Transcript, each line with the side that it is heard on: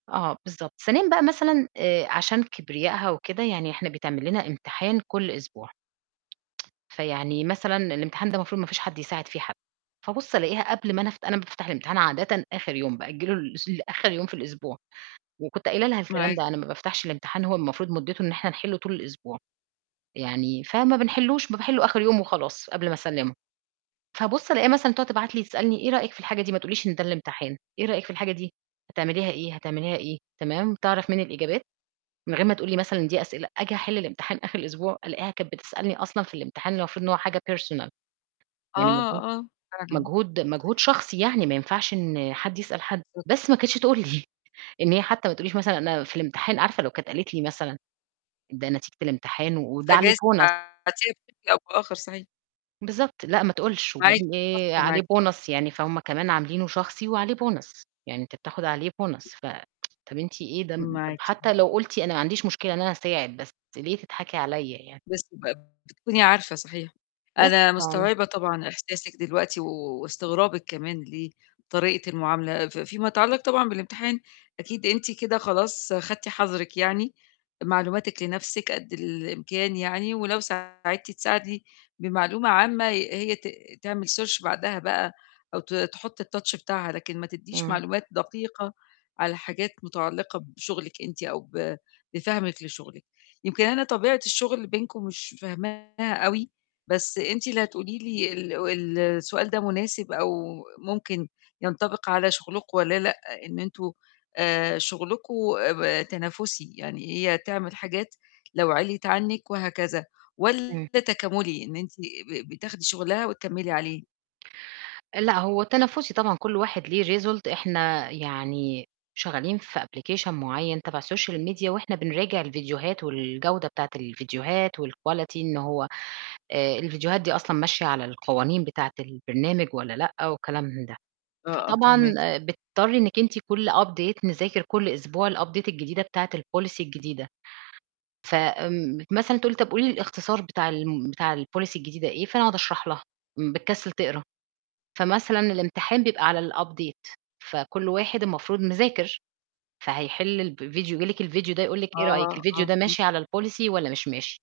right: آه، بالضبط. ثانيًا بقى مثلًا، آآ، عشان كبرياءها وكده، يعني احنا بيتعمل لنا امتحان كل أسبوع. فيعني مثلًا الامتحان ده مفروض مفيش حد يساعد فيه حد. فابُص ألاقيها قبل ما أنا افت أنا ما بافتح الامتحان عادةً آخر يوم، بأجله لاس لآخر يوم في الأسبوع. وكنت قايلة لها الكلام
left: معاكِ.
right: ده، أنا ما بافتحش الامتحان، هو المفروض مُدته إن احنا نحله طول الأسبوع. يعني، فما بنحلهوش، ب باحله آخر يوم وخلاص قبل ما أسلمُه. فابُص ألاقيها مثلًا تقعد تبعت لي تسألني: "إيه رأيِّك في الحاجة دي؟" ما تقوليش إن ده الامتحان. "إيه رأيِّك في الحاجة دي؟ هتعمليها إيه؟ هتعمليها إيه؟" تمام؟ تعرف مني الإجابات من غير ما تقول لي مثلًا إن دي أسئلة. آجي أحل الامتحان آخر الأسبوع، ألاقيها كانت بتسألني أصلًا في الامتحان، المفروض إن هو حاجة personal.
left: آه،
right: يعني مجهود،
left: آه، فعلًا.
right: مجهود، مجهود شخصي يعني، ما ينفعش إن حد يسأل حد.
left: [unintelligible]
right: بس ما كانتش تقول لي إن هي حتى ما تقوليش مثلًا إنها في الامتحان عارفة لو كانت قالت لي مثلًا ده نتيجة الامتحان، وده عليه
left: فجايز
right: bonus.
left: تعدي [unintelligible] صحيح.
right: بالضبط. لأ، ما تقولِش.
left: معاكِ،
right: وبعدين
left: [unintelligible]
right: إيه عليه
left: سامعاكِ طبعًا.
right: bonus يعني، فهُم كمان عاملينه شخصي وعليه bonus. يعني أنت بتاخد عليه bonus. ف طَب أنتِ إيه ده؟ طَب
left: معاكِ.
right: حتى لو قلتِ أنا ما عنديش مشكلة إن أنا أساعد، بس ليه تتضحكي عليَّا يعني؟
left: بس ب بتكوني عارفة صحيح.
right: بس
left: أنا
right: ف
left: مستوعبة طبعًا إحساسِك دلوقتي و واستغرابِك كمان لطريقة المعاملة. في في ما يتعلّق طبعًا بالامتحان، أكيد أنتِ كده خلاص أخدتِ حظرِك يعني، معلوماتِك لنفسِك قد الإمكان يعني، ولو ساعدتِ تساعدي بمعلومة عامة هي هي ت تعمل search بعدها بقى أو ت تحُط الtouch بتاعها، لكن ما تدّيش
right: إمم.
left: معلومات دقيقة على حاجات مُتعلقة بشغلِك أنتِ أو ب بفهمِك لشغلِك. يمكن أنا طبيعة الشغل بينكم مش فاهماها أوي، بس أنتِ اللي هتقولي لي ال السؤال ده مناسب أو ممكن ينطبق على شغلكم والَّا لأ، إن أنتم، آآ، شُغلكم، أ ب تنافسي، يعني هي تعمل حاجات لو عليت عنِك وهكذا،
right: إمم.
left: والّا تكاملي، إن أنتِ ب بتاخدي شغلها وتكملي عليه.
right: لأ، هو تنافسي طبعًا كل واحد ليه result. احنا يعني شغالين في application مُعين تبع social media، وإحنا بنراجع الفيديوهات والجودة بتاعِة الفيديوهات و الquality إن هو آآ، الفيديوهات دي أصلًا ماشية على القوانين بتاعِة البرنامج ولا لأ، وكلام من ده.
left: آه، آه،
right: فطبعًا،
left: فاهماكِ.
right: بتضطري إنِك أنتِ كل update نذاكر كل أسبوع الupdate الجديدة بتاعِة الpolicy الجديدة. ف آمم مثلًا تقول لي: "طَب قولي لي الاختصار بتاع الم بتاع الpolicy الجديدة إيه؟" فأنا أقعد أشرح لها، إمم بتكسل تقرا. فمثلًا الامتحان بيبقى على الupdate، فكل واحد المفروض مذاكر، فهيحل الفيديو جِه لِك الفيديو ده يقول لِك:
left: آه،
right: "إيه رأيِّك؟ الفيديو
left: آه
right: ده
left: فهمت.
right: ماشي على الpolicy والّا مش ماشي؟"